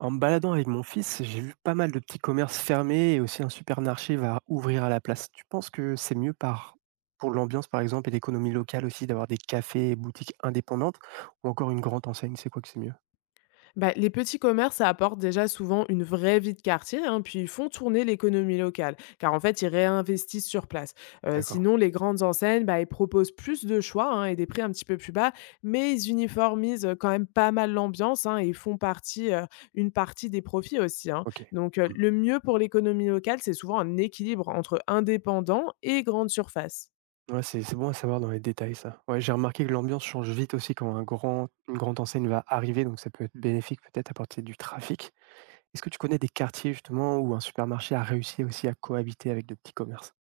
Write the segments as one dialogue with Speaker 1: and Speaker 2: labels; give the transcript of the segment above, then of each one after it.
Speaker 1: En me baladant avec mon fils, j'ai vu pas mal de petits commerces fermés et aussi un supermarché va ouvrir à la place. Tu penses que c'est mieux par pour l'ambiance par exemple et l'économie locale aussi d'avoir des cafés et boutiques indépendantes ou encore une grande enseigne, c'est quoi que c'est mieux?
Speaker 2: Bah, les petits commerces, ça apporte déjà souvent une vraie vie de quartier, hein, puis ils font tourner l'économie locale, car en fait, ils réinvestissent sur place. Euh,
Speaker 1: D'accord.
Speaker 2: sinon, les grandes enseignes, bah, ils proposent plus de choix hein, et des prix un petit peu plus bas, mais ils uniformisent quand même pas mal l'ambiance hein, et ils font partie, une partie des profits aussi, hein.
Speaker 1: OK.
Speaker 2: Donc,
Speaker 1: Mmh.
Speaker 2: le mieux pour l'économie locale, c'est souvent un équilibre entre indépendants et grandes surfaces.
Speaker 1: Ouais, c'est bon à savoir dans les détails ça. Ouais, j'ai remarqué que l'ambiance change vite aussi quand un grand une grande enseigne va arriver, donc ça peut être bénéfique peut-être à partir du trafic. Est-ce que tu connais des quartiers justement où un supermarché a réussi aussi à cohabiter avec de petits commerces?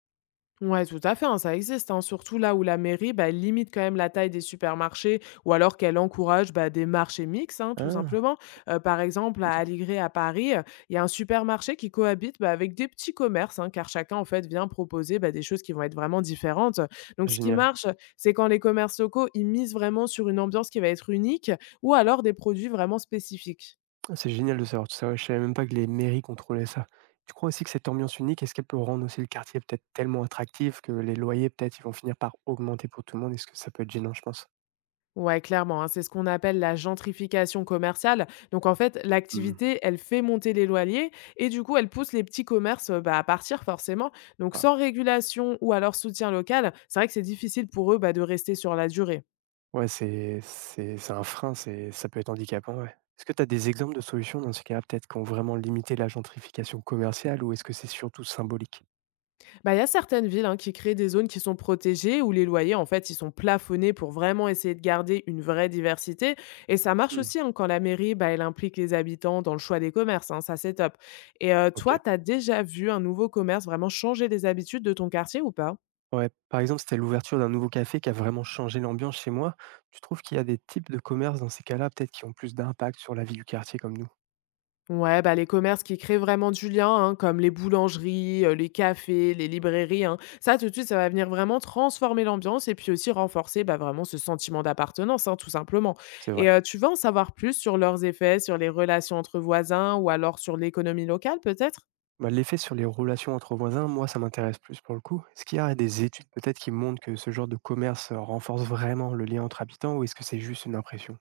Speaker 2: Ouais, tout à fait, hein, ça existe, hein, surtout là où la mairie, bah, elle limite quand même la taille des supermarchés ou alors qu'elle encourage bah, des marchés mixtes, hein, tout
Speaker 1: Ah,
Speaker 2: simplement. Par exemple, à
Speaker 1: OK,
Speaker 2: Aligré, à Paris, il y a un supermarché qui cohabite bah, avec des petits commerces, hein, car chacun, en fait, vient proposer bah, des choses qui vont être vraiment différentes. Donc, ce qui
Speaker 1: génial.
Speaker 2: marche, c'est quand les commerces locaux, ils misent vraiment sur une ambiance qui va être unique ou alors des produits vraiment spécifiques.
Speaker 1: Ah, c'est génial de savoir tout ça. Ouais, je savais même pas que les mairies contrôlaient ça. Tu crois aussi que cette ambiance unique, est-ce qu'elle peut rendre aussi le quartier peut-être tellement attractif que les loyers peut-être ils vont finir par augmenter pour tout le monde? Est-ce que ça peut être gênant, je pense?
Speaker 2: Ouais, clairement, hein, c'est ce qu'on appelle la gentrification commerciale. Donc en fait,
Speaker 1: Hmm.
Speaker 2: l'activité, elle fait monter les loyers et du coup, elle pousse les petits commerces bah, à partir forcément. Donc
Speaker 1: Ouais.
Speaker 2: sans régulation ou alors soutien local, c'est vrai que c'est difficile pour eux bah, de rester sur la durée.
Speaker 1: Ouais, c'est un frein, c'est ça peut être handicapant. Ouais. Est-ce que tu as des exemples de solutions dans ce cas peut-être qui ont vraiment limité la gentrification commerciale, ou est-ce que c'est surtout symbolique?
Speaker 2: Bah, il y a certaines villes hein, qui créent des zones qui sont protégées où les loyers, en fait, ils sont plafonnés pour vraiment essayer de garder une vraie diversité. Et ça marche
Speaker 1: Hmm.
Speaker 2: aussi hein, quand la mairie, bah, elle implique les habitants dans le choix des commerces, hein, ça, c'est top. Et
Speaker 1: Ok.
Speaker 2: toi, tu as déjà vu un nouveau commerce vraiment changer les habitudes de ton quartier ou pas?
Speaker 1: Ouais, par exemple, c'était l'ouverture d'un nouveau café qui a vraiment changé l'ambiance chez moi. Tu trouves qu'il y a des types de commerces dans ces cas-là peut-être qui ont plus d'impact sur la vie du quartier comme nous?
Speaker 2: Ouais, bah, les commerces qui créent vraiment du lien, hein, comme les boulangeries, les cafés, les librairies, hein, ça tout de suite, ça va venir vraiment transformer l'ambiance et puis aussi renforcer bah, vraiment ce sentiment d'appartenance, hein, tout simplement.
Speaker 1: C'est vrai.
Speaker 2: Et tu veux en savoir plus sur leurs effets, sur les relations entre voisins ou alors sur l'économie locale peut-être?
Speaker 1: Bah, l'effet sur les relations entre voisins, moi, ça m'intéresse plus pour le coup. Est-ce qu'il y a des études peut-être qui montrent que ce genre de commerce renforce vraiment le lien entre habitants, ou est-ce que c'est juste une impression?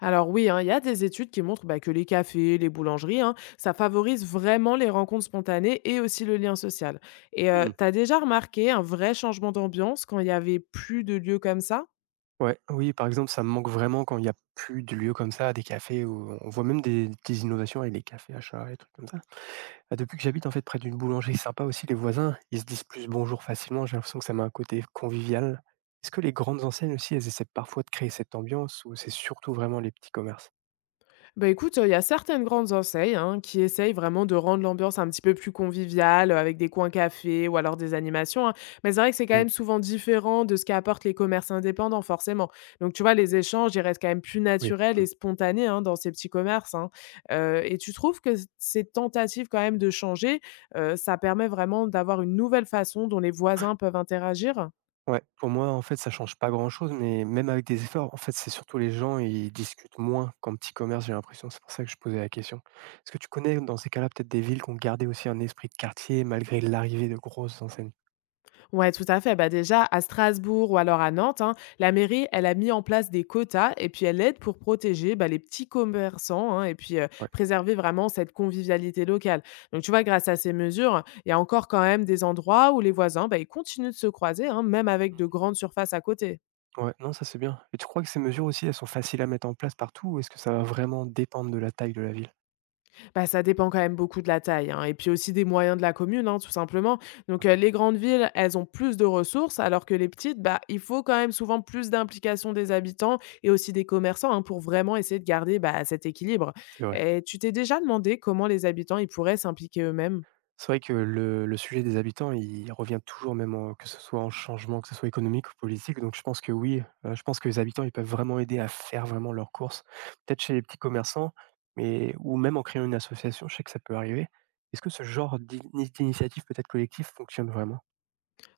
Speaker 2: Alors oui, hein, il y a des études qui montrent bah, que les cafés, les boulangeries, hein, ça favorise vraiment les rencontres spontanées et aussi le lien social. Et
Speaker 1: Hmm.
Speaker 2: tu as déjà remarqué un vrai changement d'ambiance quand il y avait plus de lieux comme ça?
Speaker 1: Ouais, oui, par exemple, ça me manque vraiment quand il n'y a plus de lieux comme ça, des cafés, où on voit même des petites innovations avec les cafés à chat et trucs comme ça. Bah, depuis que j'habite en fait près d'une boulangerie sympa aussi, les voisins, ils se disent plus bonjour facilement, j'ai l'impression que ça met un côté convivial. Est-ce que les grandes enseignes aussi, elles essaient parfois de créer cette ambiance, ou c'est surtout vraiment les petits commerces?
Speaker 2: Bah, écoute, il y a certaines grandes enseignes, hein, qui essayent vraiment de rendre l'ambiance un petit peu plus conviviale, avec des coins cafés ou alors des animations, hein. Mais c'est vrai que c'est quand
Speaker 1: Hmm.
Speaker 2: même souvent différent de ce qu'apportent les commerces indépendants, forcément. Donc tu vois, les échanges, ils restent quand même plus
Speaker 1: Oui.
Speaker 2: naturels et spontanés, hein, dans ces petits commerces, hein. Et tu trouves que c ces tentatives quand même de changer, ça permet vraiment d'avoir une nouvelle façon dont les voisins peuvent interagir?
Speaker 1: Ouais, pour moi, en fait, ça change pas grand-chose, mais même avec des efforts, en fait, c'est surtout les gens, ils discutent moins qu'en petit commerce, j'ai l'impression. C'est pour ça que je posais la question. Est-ce que tu connais, dans ces cas-là, peut-être des villes qui ont gardé aussi un esprit de quartier malgré l'arrivée de grosses enseignes?
Speaker 2: Ouais, tout à fait. Bah déjà, à Strasbourg ou alors à Nantes, hein, la mairie, elle a mis en place des quotas et puis elle aide pour protéger bah, les petits commerçants hein, et puis
Speaker 1: Ouais.
Speaker 2: préserver vraiment cette convivialité locale. Donc, tu vois, grâce à ces mesures, il y a encore quand même des endroits où les voisins, bah, ils continuent de se croiser, hein, même avec de grandes surfaces à côté.
Speaker 1: Ouais, non, ça c'est bien. Et tu crois que ces mesures aussi, elles sont faciles à mettre en place partout, ou est-ce que ça va vraiment dépendre de la taille de la ville?
Speaker 2: Bah, ça dépend quand même beaucoup de la taille, hein, et puis aussi des moyens de la commune, hein, tout simplement.
Speaker 1: Ok,
Speaker 2: Donc, les grandes villes, elles ont plus de ressources, alors que les petites, bah, il faut quand même souvent plus d'implication des habitants et aussi des commerçants hein, pour vraiment essayer de garder bah, cet équilibre.
Speaker 1: c'est vrai.
Speaker 2: Et tu t'es déjà demandé comment les habitants ils pourraient s'impliquer eux-mêmes?
Speaker 1: C'est vrai que le sujet des habitants, il revient toujours, même en que ce soit en changement, que ce soit économique ou politique. Donc je pense que oui, je pense que les habitants, ils peuvent vraiment aider à faire vraiment leurs courses. Peut-être chez les petits commerçants, mais ou même en créant une association, je sais que ça peut arriver. Est-ce que ce genre d'initiative peut-être collective fonctionne vraiment?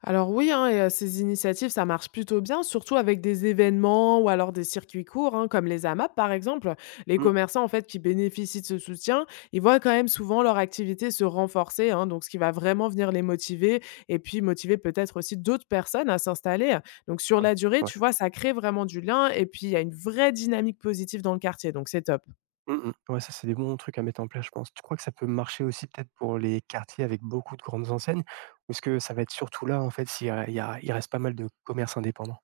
Speaker 2: Alors oui, hein, et, ces initiatives, ça marche plutôt bien, surtout avec des événements ou alors des circuits courts, hein, comme les AMAP par exemple. Les
Speaker 1: Mmh.
Speaker 2: commerçants en fait qui bénéficient de ce soutien, ils voient quand même souvent leur activité se renforcer, hein, donc ce qui va vraiment venir les motiver et puis motiver peut-être aussi d'autres personnes à s'installer. Donc sur
Speaker 1: Cool.
Speaker 2: la durée,
Speaker 1: Ouais.
Speaker 2: tu vois, ça crée vraiment du lien et puis il y a une vraie dynamique positive dans le quartier, donc c'est top.
Speaker 1: Mmh mh. Ouais, ça, c'est des bons trucs à mettre en place, je pense. Tu crois que ça peut marcher aussi peut-être pour les quartiers avec beaucoup de grandes enseignes? Ou est-ce que ça va être surtout là, en fait, s'il y a il reste pas mal de commerces indépendants?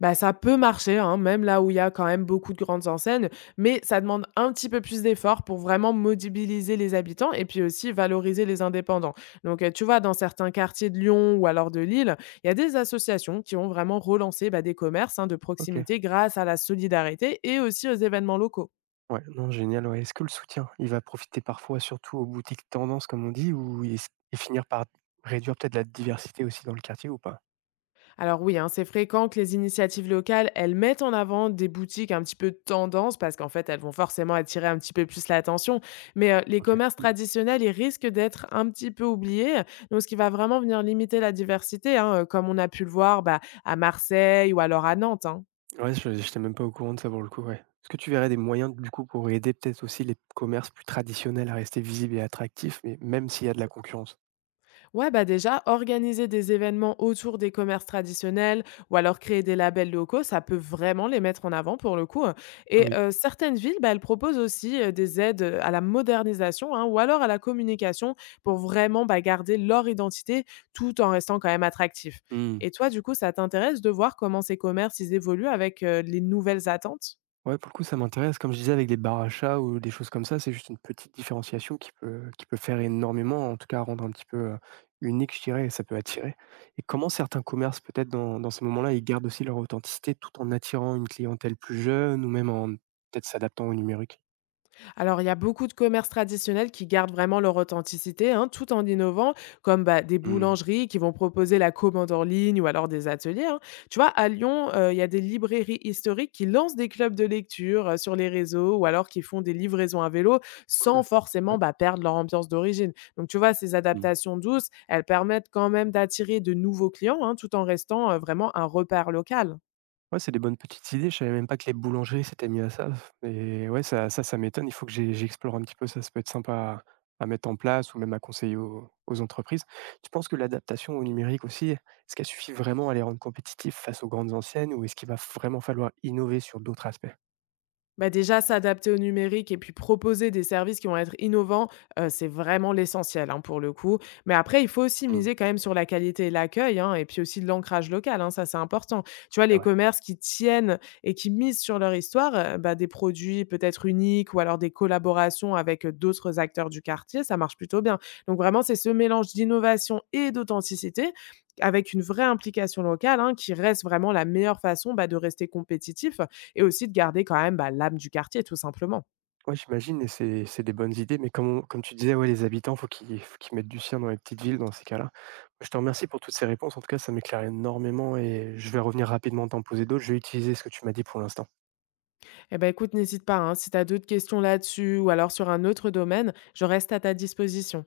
Speaker 2: Bah, ça peut marcher, hein, même là où il y a quand même beaucoup de grandes enseignes, mais ça demande un petit peu plus d'efforts pour vraiment mobiliser les habitants et puis aussi valoriser les indépendants. Donc, tu vois, dans certains quartiers de Lyon ou alors de Lille, il y a des associations qui ont vraiment relancé bah, des commerces hein, de
Speaker 1: OK.
Speaker 2: proximité grâce à la solidarité et aussi aux événements locaux.
Speaker 1: Ouais, non, génial, ouais. Est-ce que le soutien, il va profiter parfois surtout aux boutiques tendances comme on dit, ou et s et finir par réduire peut-être la diversité aussi dans le quartier ou pas?
Speaker 2: Alors oui, hein, c'est fréquent que les initiatives locales, elles mettent en avant des boutiques un petit peu tendance parce qu'en fait, elles vont forcément attirer un petit peu plus l'attention. Mais les
Speaker 1: OK.
Speaker 2: commerces
Speaker 1: Mmh.
Speaker 2: traditionnels, ils risquent d'être un petit peu oubliés. Donc, ce qui va vraiment venir limiter la diversité, hein, comme on a pu le voir bah, à Marseille ou alors à Nantes, hein.
Speaker 1: Ouais, je n'étais même pas au courant de ça pour le coup, ouais. Est-ce que tu verrais des moyens du coup pour aider peut-être aussi les commerces plus traditionnels à rester visibles et attractifs, mais même s'il y a de la concurrence?
Speaker 2: Ouais, bah déjà, organiser des événements autour des commerces traditionnels ou alors créer des labels locaux, ça peut vraiment les mettre en avant pour le coup, hein.
Speaker 1: Ah
Speaker 2: Et
Speaker 1: oui.
Speaker 2: certaines villes, bah, elles proposent aussi des aides à la modernisation hein, ou alors à la communication pour vraiment bah, garder leur identité tout en restant quand même attractif.
Speaker 1: Mmh.
Speaker 2: Et toi, du coup, ça t'intéresse de voir comment ces commerces, ils évoluent avec les nouvelles attentes?
Speaker 1: Ouais, pour le coup, ça m'intéresse. Comme je disais, avec des bars à chat ou des choses comme ça, c'est juste une petite différenciation qui peut faire énormément, en tout cas rendre un petit peu unique, je dirais, et ça peut attirer. Et comment certains commerces, peut-être dans ces moments-là, ils gardent aussi leur authenticité tout en attirant une clientèle plus jeune, ou même en peut-être s'adaptant au numérique.
Speaker 2: Alors, il y a beaucoup de commerces traditionnels qui gardent vraiment leur authenticité, hein, tout en innovant, comme bah, des
Speaker 1: Hmm.
Speaker 2: boulangeries qui vont proposer la commande en ligne ou alors des ateliers, hein. Tu vois, à Lyon, il y a des librairies historiques qui lancent des clubs de lecture sur les réseaux ou alors qui font des livraisons à vélo
Speaker 1: Cool.
Speaker 2: sans forcément bah, perdre leur ambiance d'origine. Donc, tu vois, ces
Speaker 1: Ouais.
Speaker 2: adaptations douces, elles permettent quand même d'attirer de nouveaux clients hein, tout en restant vraiment un repère local.
Speaker 1: Ouais, c'est des bonnes petites idées. Je savais même pas que les boulangers s'étaient mis à ça f et ouais, ça m'étonne. Il faut que j'explore un petit peu ça. Ça peut être sympa à mettre en place ou même à conseiller aux entreprises. Tu penses que l'adaptation au numérique aussi, est-ce qu'elle suffit vraiment à les rendre compétitifs face aux grandes anciennes, ou est-ce qu'il va vraiment falloir innover sur d'autres aspects?
Speaker 2: Bah, déjà s'adapter au numérique et puis proposer des services qui vont être innovants, c'est vraiment l'essentiel, hein, pour le coup. Mais après, il faut aussi
Speaker 1: Mmh.
Speaker 2: miser quand même sur la qualité et l'accueil, hein, et puis aussi de l'ancrage local, hein, ça c'est important. Tu vois,
Speaker 1: C'est
Speaker 2: les
Speaker 1: vrai.
Speaker 2: commerces qui tiennent et qui misent sur leur histoire, bah, des produits peut-être uniques ou alors des collaborations avec, d'autres acteurs du quartier, ça marche plutôt bien. Donc vraiment, c'est ce mélange d'innovation et d'authenticité, avec une vraie implication locale, hein, qui reste vraiment la meilleure façon, bah, de rester compétitif et aussi de garder quand même, bah, l'âme du quartier, tout simplement.
Speaker 1: Ouais, j'imagine, et c'est des bonnes idées, mais comme tu disais, ouais, les habitants, faut qu'ils mettent du sien dans les petites villes dans ces cas-là. Je te remercie pour toutes ces réponses. En tout cas, ça m'éclaire énormément et je vais revenir rapidement t'en poser d'autres. Je vais utiliser ce que tu m'as dit pour l'instant.
Speaker 2: Eh ben, écoute, n'hésite pas, hein, si tu as d'autres questions là-dessus ou alors sur un autre domaine, je reste à ta disposition.